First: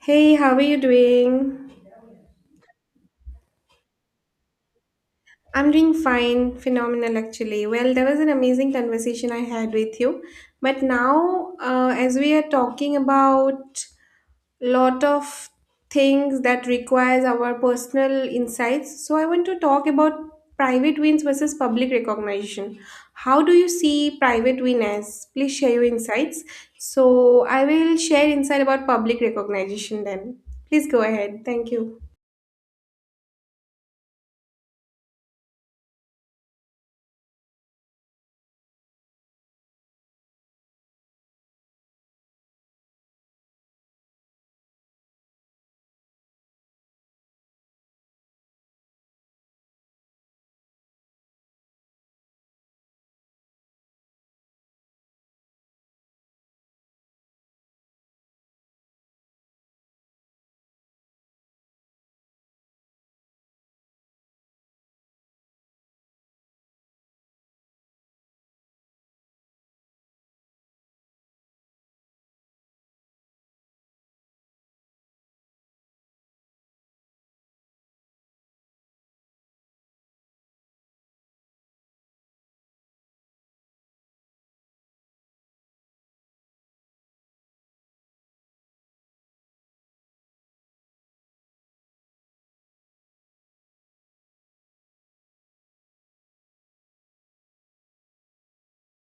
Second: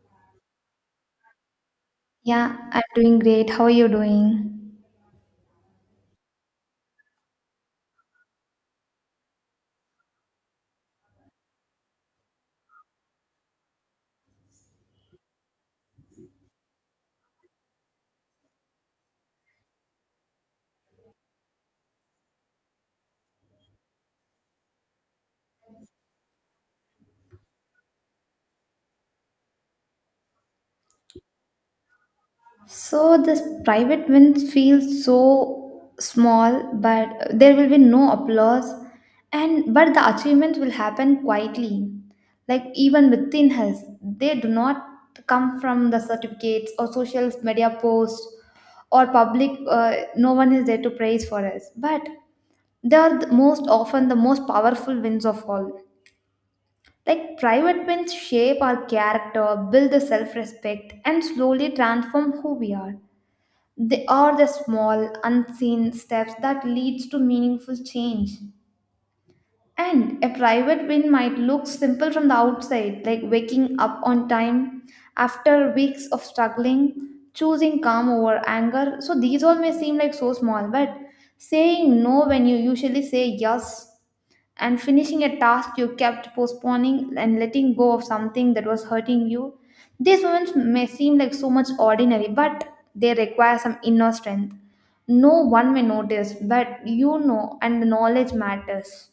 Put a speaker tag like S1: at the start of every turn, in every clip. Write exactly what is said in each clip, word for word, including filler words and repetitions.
S1: Hey, how are you doing?
S2: Yeah, I'm doing great. How are you doing?
S1: I'm doing fine, phenomenal actually. Well, there was an amazing conversation I had with you. But now, uh, as we are talking about lot of things that requires our personal insights, so I want to talk about private wins versus public recognition. How do you see private win as? Please share your insights. So I will share insight about public recognition then. Please go ahead. Thank you.
S2: So this private wins feel so small, but there will be no applause, and but the achievements will happen quietly, like even within us. They do not come from the certificates or social media posts or public. Uh, no one is there to praise for us, but they are the most often the most powerful wins of all. Like private wins shape our character, build the self respect, and slowly transform who we are. They are the small, unseen steps that leads to meaningful change. And a private win might look simple from the outside, like waking up on time after weeks of struggling, choosing calm over anger. So these all may seem like so small, but saying no when you usually say yes and finishing a task you kept postponing and letting go of something that was hurting you. These moments may seem like so much ordinary, but they require some inner strength. No one may notice, but you know, and the knowledge matters.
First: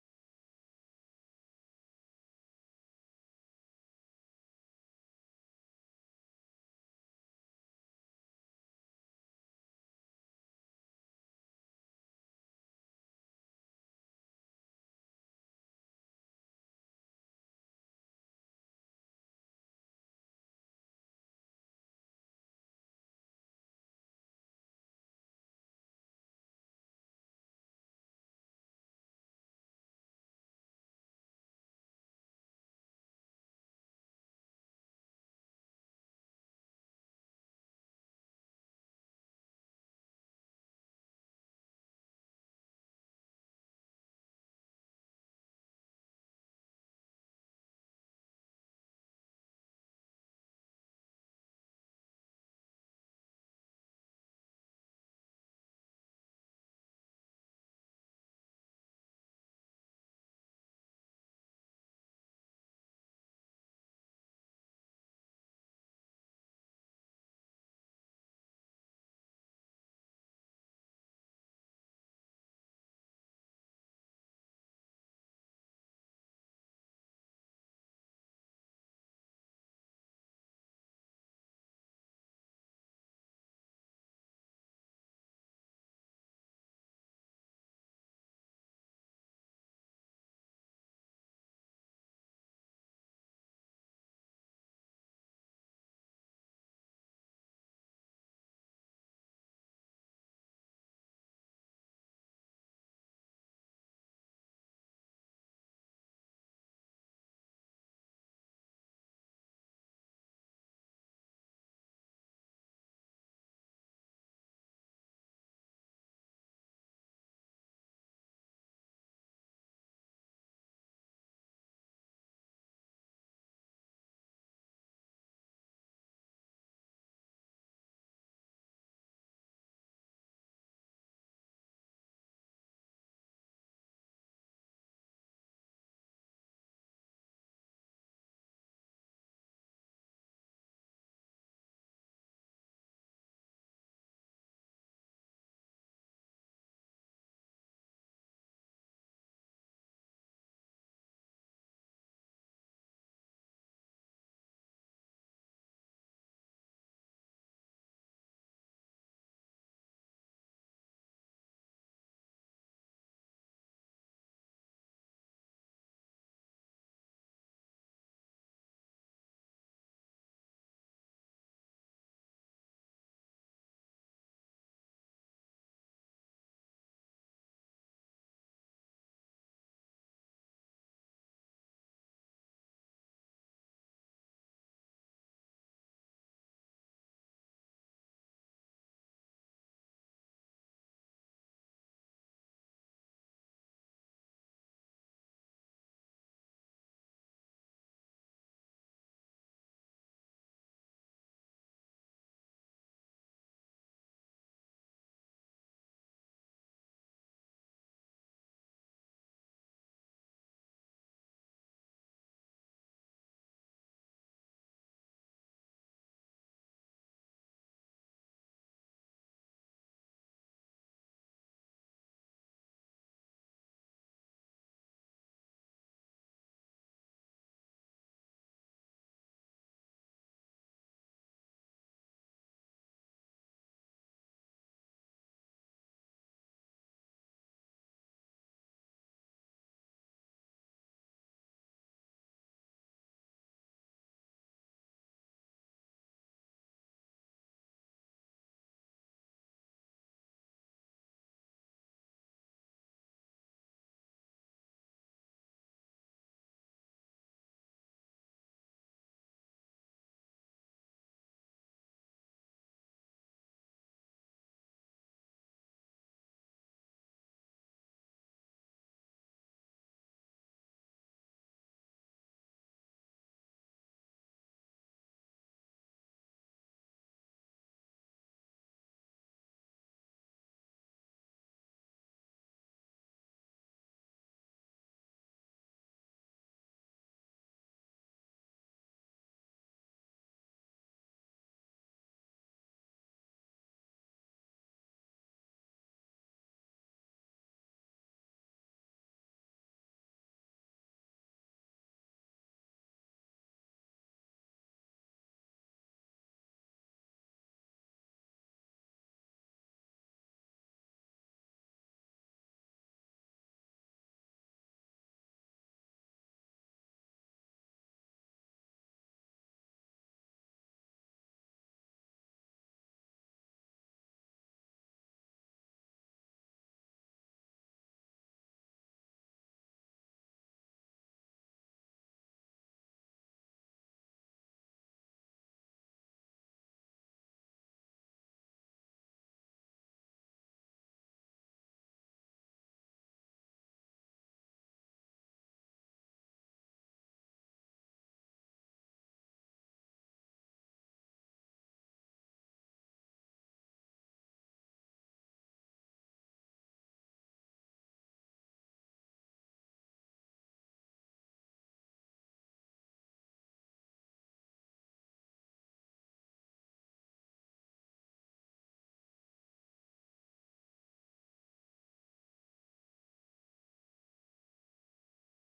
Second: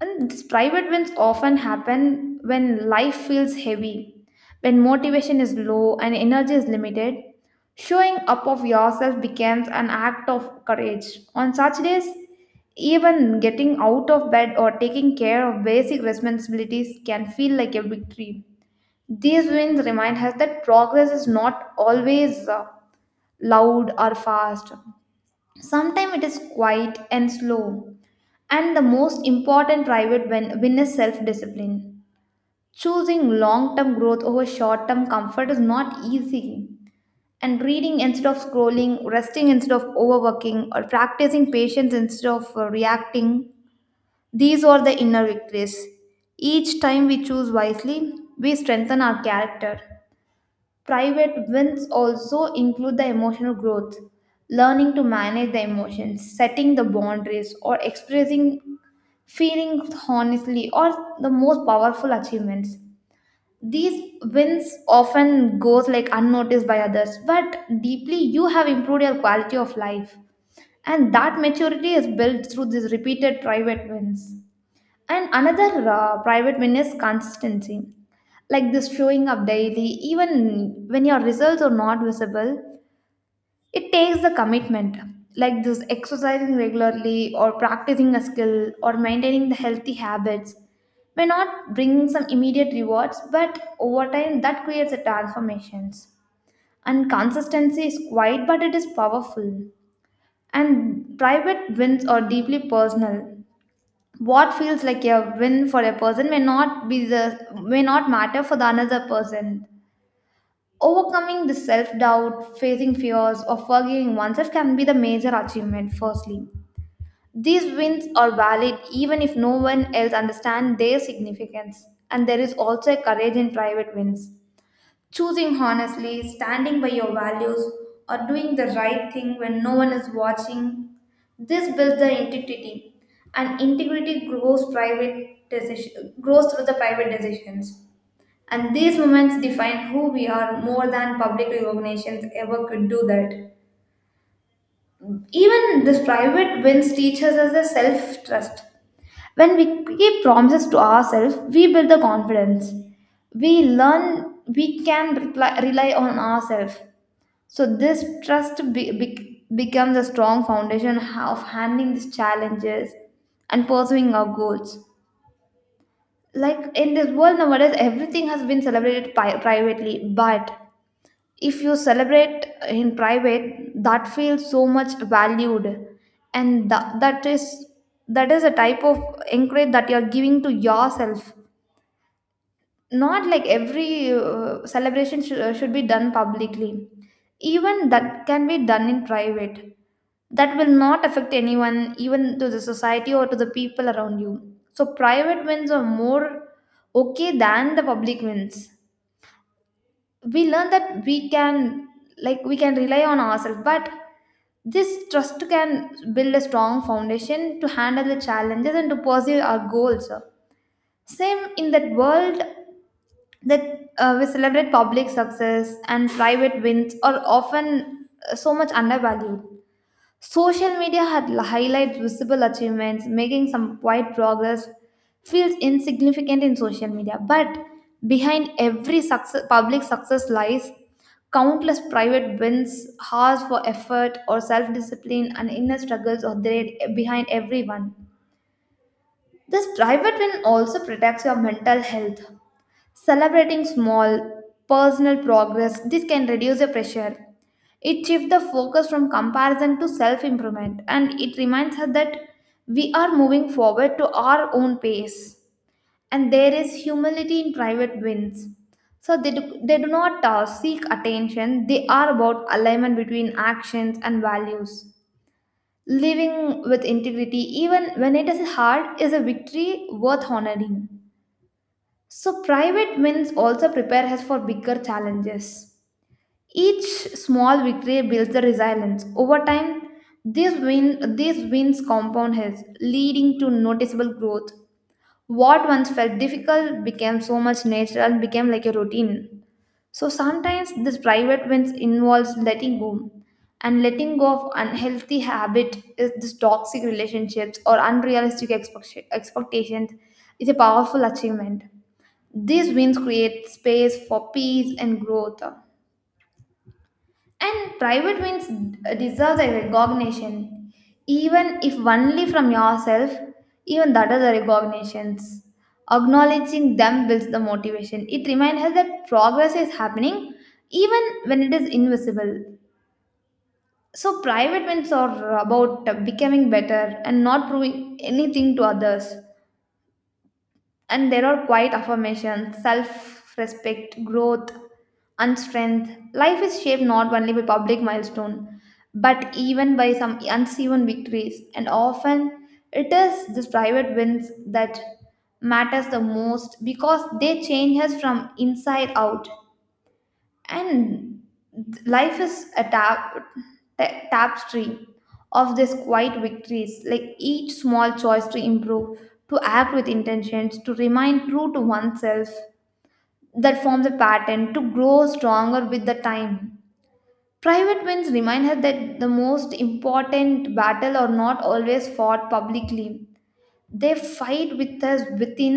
S2: And these private wins often happen when life feels heavy, when motivation is low and energy is limited. Showing up of yourself becomes an act of courage. On such days, even getting out of bed or taking care of basic responsibilities can feel like a victory. These wins remind us that progress is not always uh, loud or fast. Sometimes it is quiet and slow. And the most important private win, win is self discipline. Choosing long term growth over short term comfort is not easy. And reading instead of scrolling, resting instead of overworking, or practicing patience instead of uh, reacting, these are the inner victories. Each time we choose wisely, we strengthen our character. Private wins also include the emotional growth learning to manage the emotions, setting the boundaries, or expressing feeling honestly or the most powerful achievements these wins often goes like unnoticed by others but deeply you have improved your quality of life, and that maturity is built through these repeated private wins. And another uh, private win is consistency, like this showing up daily even when your results are not visible. It takes the commitment, like this exercising regularly or practicing a skill or maintaining the healthy habits may not bring some immediate rewards, but over time that creates a transformations. And consistency is quiet, but it is powerful. And private wins are deeply personal. What feels like a win for a person may not be the may not matter for the another person. Overcoming the self doubt, facing fears, or forgiving oneself can be the major achievement, firstly. These wins are valid even if no one else understands their significance, and there is also a courage in private wins. Choosing honestly, standing by your values, or doing the right thing when no one is watching, this builds the integrity, and integrity grows private decision, grows through the private decisions. And these moments define who we are more than public recognitions ever could do that. Even this private wins teaches us a self trust. When we keep promises to ourselves, we build the confidence. We learn we can reply, rely on ourselves. So, this trust be, be- becomes a strong foundation of handling these challenges and pursuing our goals. Like in this world nowadays, everything has been celebrated pi- privately, but if you celebrate in private that feels so much valued, and that, that is that is a type of encourage that you are giving to yourself, not like every uh, celebration sh- uh, should be done publicly. Even that can be done in private. That will not affect anyone, even to the society or to the people around you. So private wins are more okay than the public wins. We learn that we can, like we can rely on ourselves, but this trust can build a strong foundation to handle the challenges and to pursue our goals. Same in that world, that uh, we celebrate public success and private wins are often uh, so much undervalued. Social media had l- highlights visible achievements, making some quiet progress feels insignificant in social media. But behind every success, public success lies countless private wins, hours for effort or self discipline, and inner struggles are there behind everyone. This private win also protects your mental health. Celebrating small personal progress, this can reduce the pressure. It shifts the focus from comparison to self improvement, and it reminds us that we are moving forward to our own pace. And there is humility in private wins. So they do, they do not uh, seek attention, they are about alignment between actions and values. Living with integrity, even when it is hard, is a victory worth honoring. So, private wins also prepare us for bigger challenges. Each small victory builds the resilience. Over time, these, win, these wins compound has, leading to noticeable growth. What once felt difficult became so much natural and became like a routine. So sometimes this private wins involves letting go. And letting go of unhealthy habit is this toxic relationships or unrealistic expect- expectations is a powerful achievement. These wins create space for peace and growth. And private wins deserves a recognition, even if only from yourself, even that is a recognitions. Acknowledging them builds the motivation. It reminds us that progress is happening even when it is invisible. So private wins are about becoming better and not proving anything to others. And there are quiet affirmations, self respect, growth, and strength. Life is shaped not only by public milestone, but even by some unseen victories. And often it is these private wins that matters the most because they change us from inside out. And th- life is a tap, ta- tapestry of these quiet victories, like each small choice to improve, to act with intentions, to remain true to oneself, that forms a pattern to grow stronger with the time. Private wins remind her that the most important battle are not always fought publicly, they fight with us within,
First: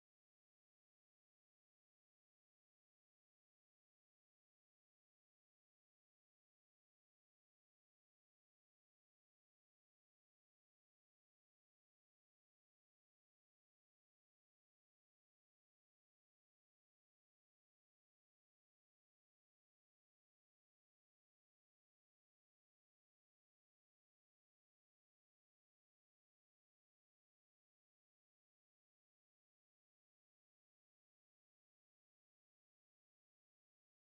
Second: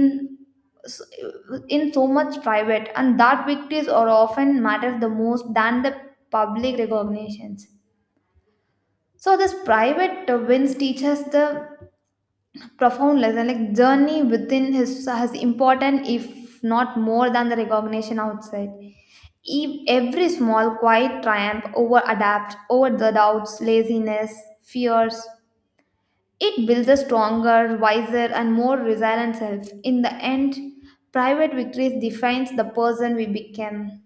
S2: in so much private, and that victories are often matter the most than the public recognitions. So this private wins teaches the profound lesson, like journey within his has important if not more than the recognition outside. Ev- every small quiet triumph over adapt over the doubts laziness fears, it builds a stronger, wiser, and more resilient self. In the end, private victories defines the person we become.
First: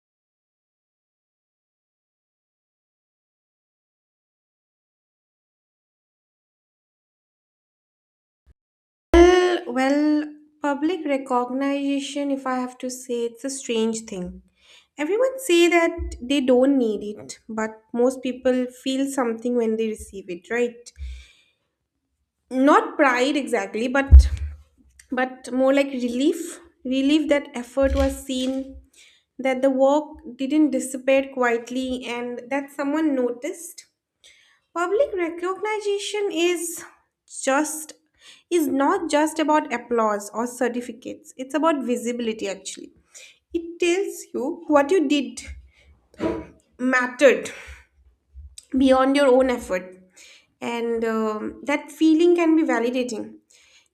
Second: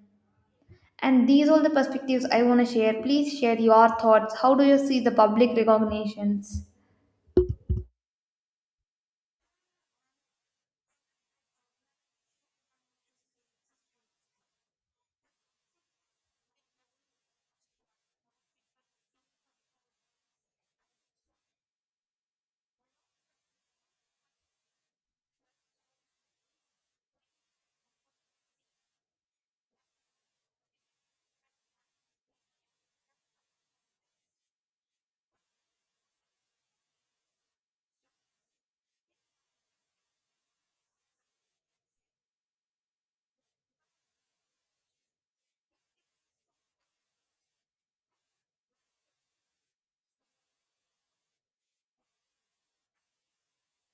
S2: And these all the perspectives I want to share. Please share your thoughts. How do you see the public recognitions?
S1: Well, public recognition, if I have to say, it's a strange thing. Everyone say that they don't need it, but most people feel something when they receive it, right? Not pride exactly, but but more like relief, relief that effort was seen, that the work didn't disappear quietly and that someone noticed. Public recognition is just is not just about applause or certificates. It's about visibility actually. It tells you what you did mattered beyond your own effort. And um, that feeling can be validating,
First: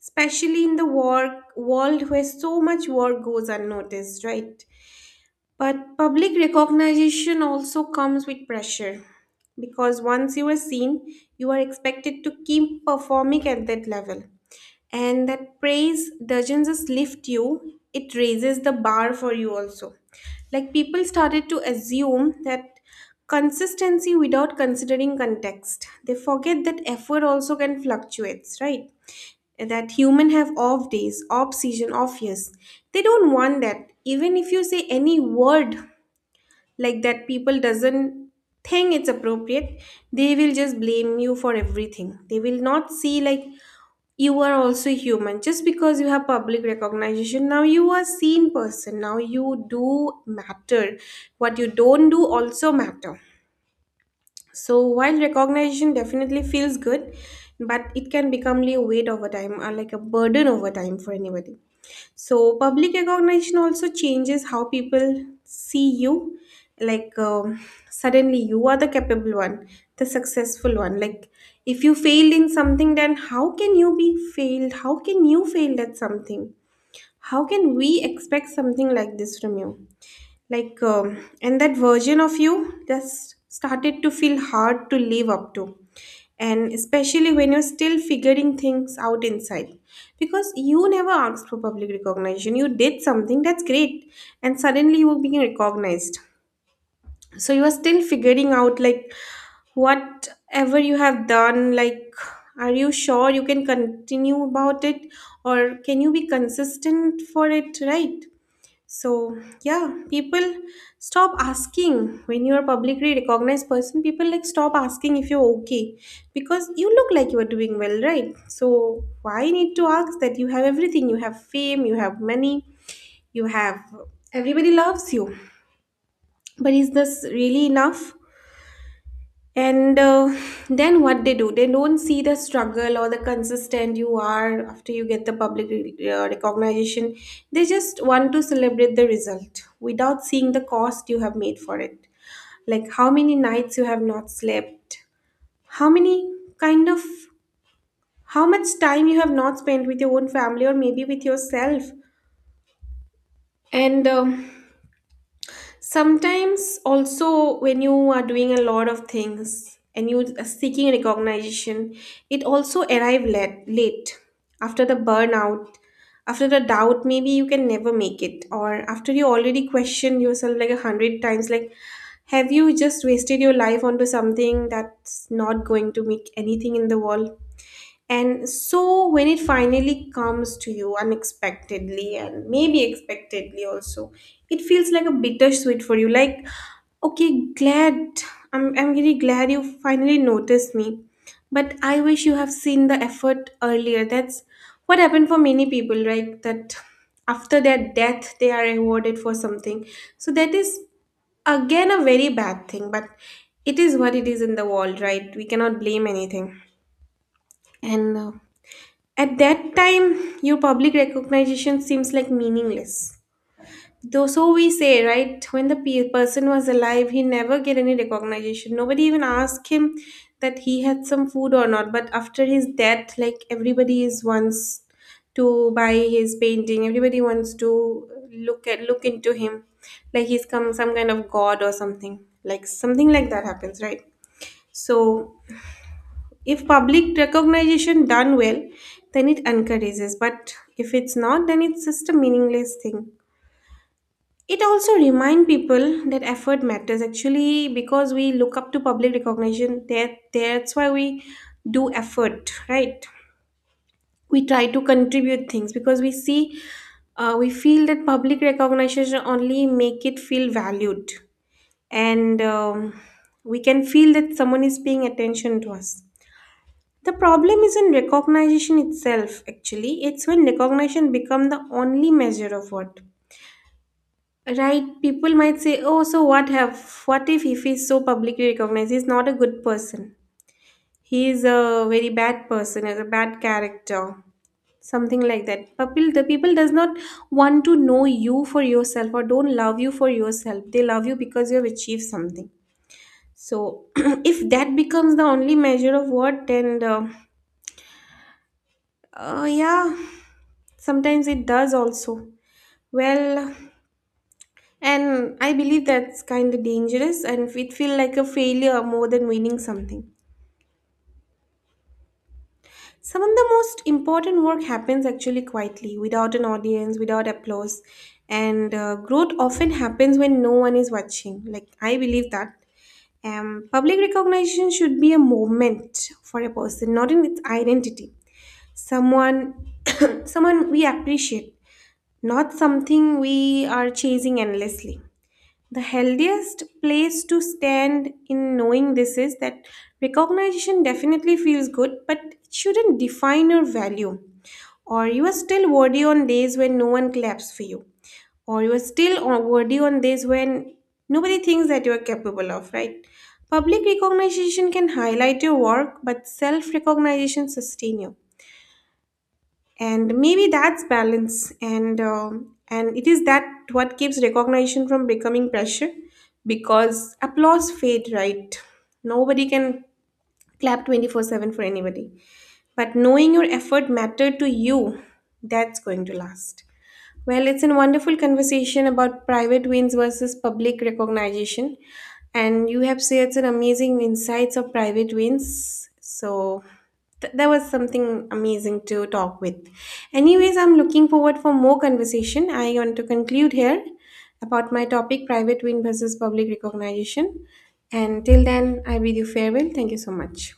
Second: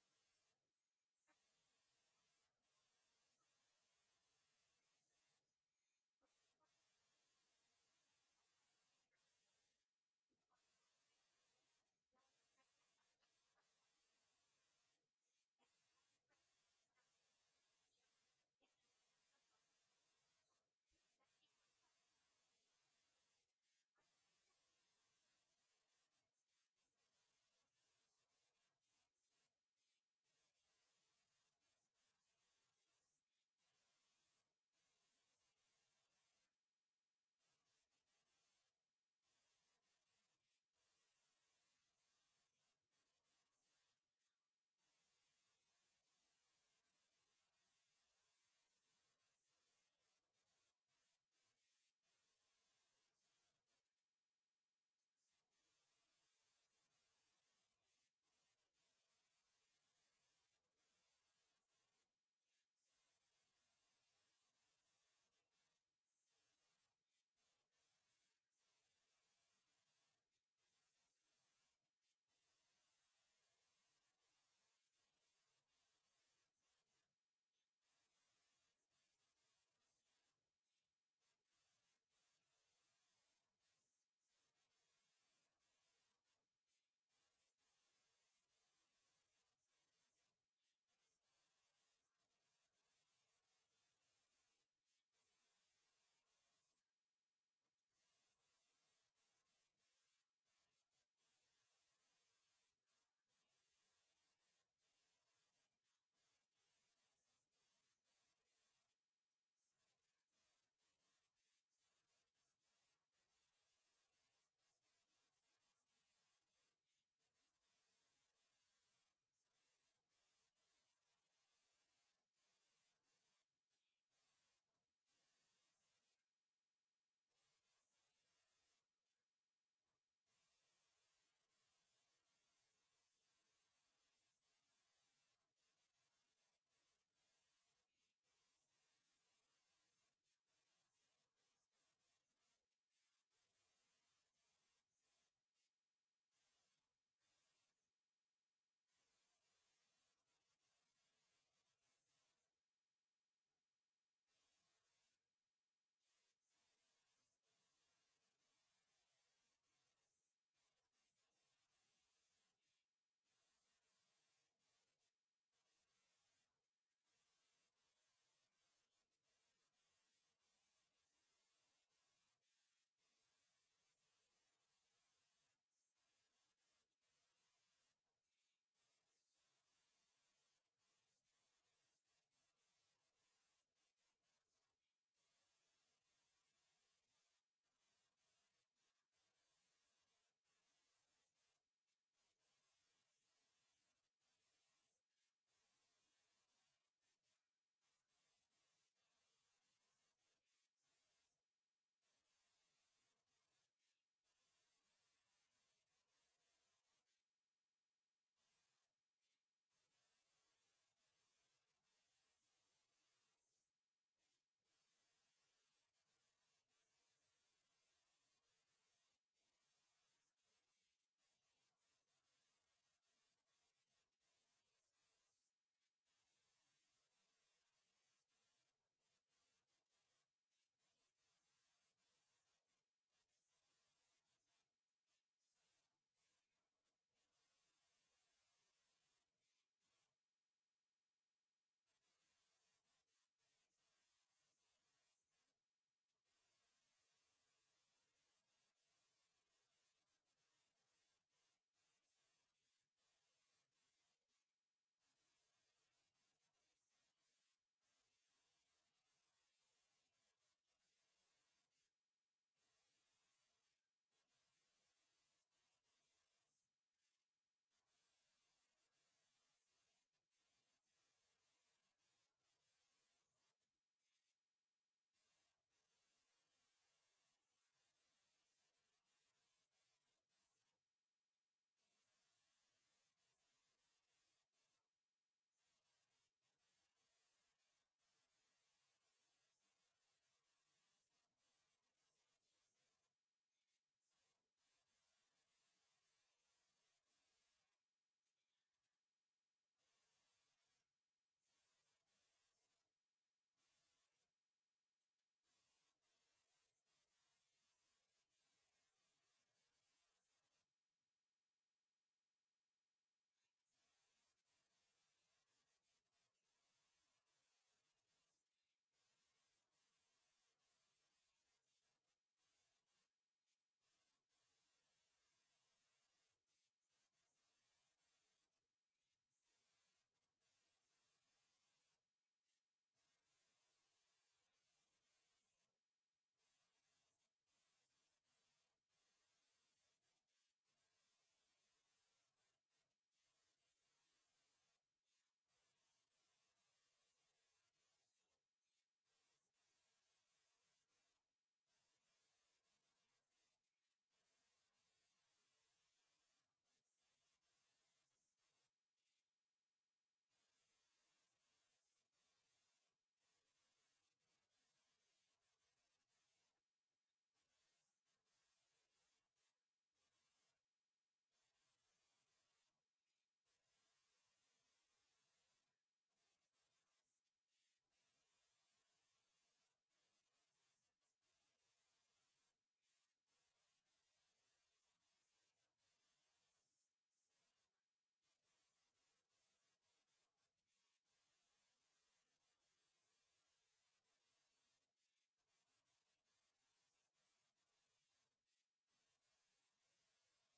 S1: especially in the work world where so much work goes unnoticed, right? But public recognition also comes with pressure because once you are seen, you are expected to keep performing at that level. And that praise doesn't just lift you, it raises the bar for you also. Like people started to assume that consistency without considering context. They forget that effort also can fluctuates, right? That human have off days, off season, off years. They don't want that. Even if you say any word like that, people doesn't think it's appropriate. They will just blame you for everything. They will not see like you are also human. Just because you have public recognition now, you are seen person now, you do matter, what you don't do also matter. So while recognition definitely feels good, but it can become a weight over time or like a burden over time for anybody. So public recognition also changes how people see you. Like, um, suddenly you are the capable one, the successful one. Like if you failed in something, then how can you be failed? How can you fail at something? How can we expect something like this from you? Like, um, and that version of you just started to feel hard to live up to. And especially when you're still figuring things out inside. Because you never asked for public recognition. You did something that's great. And suddenly you were being recognized. So you are still figuring out, like, whatever you have done, like, are you sure you can continue about it, or can you be consistent for it, right? So, yeah, people stop asking. When you're a publicly recognized person, people like stop asking if you're okay, because you look like you are doing well, right? So, why need to ask that you have everything? You have fame, you have money, you have everybody loves you. But is this really enough? And uh, then what they do, they don't see the struggle or the consistent you are after you get the public uh, recognition. They just want to celebrate the result without seeing the cost you have made for it. Like how many nights you have not slept, how many kind of how much time you have not spent with your own family or maybe with yourself. And um sometimes, also, when you are doing a lot of things and you are seeking recognition, it also arrive late, late after the burnout, after the doubt. Maybe you can never make it, or after you already question yourself like a hundred times, like have you just wasted your life onto something that's not going to make anything in the world. And so when it finally comes to you unexpectedly and maybe expectedly also, it feels like a bittersweet for you. Like, okay, glad I'm I'm really glad you finally noticed me. But I wish you have seen the effort earlier. That's what happened for many people, right? That after their death they are rewarded for something. So that is again a very bad thing, but it is what it is in the world, right? We cannot blame anything. And uh, at that time, your public recognition seems like meaningless. Though so we say, right? When the pe- person was alive, he never get any recognition. Nobody even asked him that he had some food or not. But after his death, like everybody is wants to buy his painting. Everybody wants to look at look into him, like he's come some kind of god or something. Like something like that happens, right? So if public recognition done well, then it encourages, but if it's not, then it's just a meaningless thing. It also reminds people that effort matters actually, because we look up to public recognition. That that's why we do effort, right? We try to contribute things because we see, uh, we feel that public recognition only make it feel valued. And um, we can feel that someone is paying attention to us. The problem isn't recognition itself, actually. It's when recognition becomes the only measure of what. Right? People might say, oh, so what have what if if he's so publicly recognized? He's not a good person. He is a very bad person, is a bad character. Something like that. People the people does not want to know you for yourself or don't love you for yourself. They love you because you have achieved something. So if that becomes the only measure of what, then uh, Uh, yeah, sometimes it does also. Well, and I believe that's kind of dangerous and it feel like a failure more than winning something. Some of the most important work happens actually quietly, without an audience, without applause. And uh, growth often happens when no one is watching. Like, I believe that. Um, public recognition should be a moment for a person, not in its identity. Someone, Someone we appreciate, not something we are chasing endlessly. The healthiest place to stand in knowing this is that recognition definitely feels good, but it shouldn't define your value. Or you are still worthy on days when no one claps for you. Or you are still o- worthy on days when nobody thinks that you are capable of, right? Public recognition can highlight your work, but self recognition sustain you. And maybe that's balance, and um, and it is that what keeps recognition from becoming pressure, because applause fade, right? Nobody can clap twenty four seven for anybody, but knowing your effort mattered to you, that's going to last. Well, it's a wonderful conversation about private wins versus public recognition. And you have shared some amazing insights of private wins. So th- that was something amazing to talk with. Anyways, I'm looking forward for more conversation. I want to conclude here about my topic, private win versus public recognition. And till then, I bid you farewell. Thank you so much.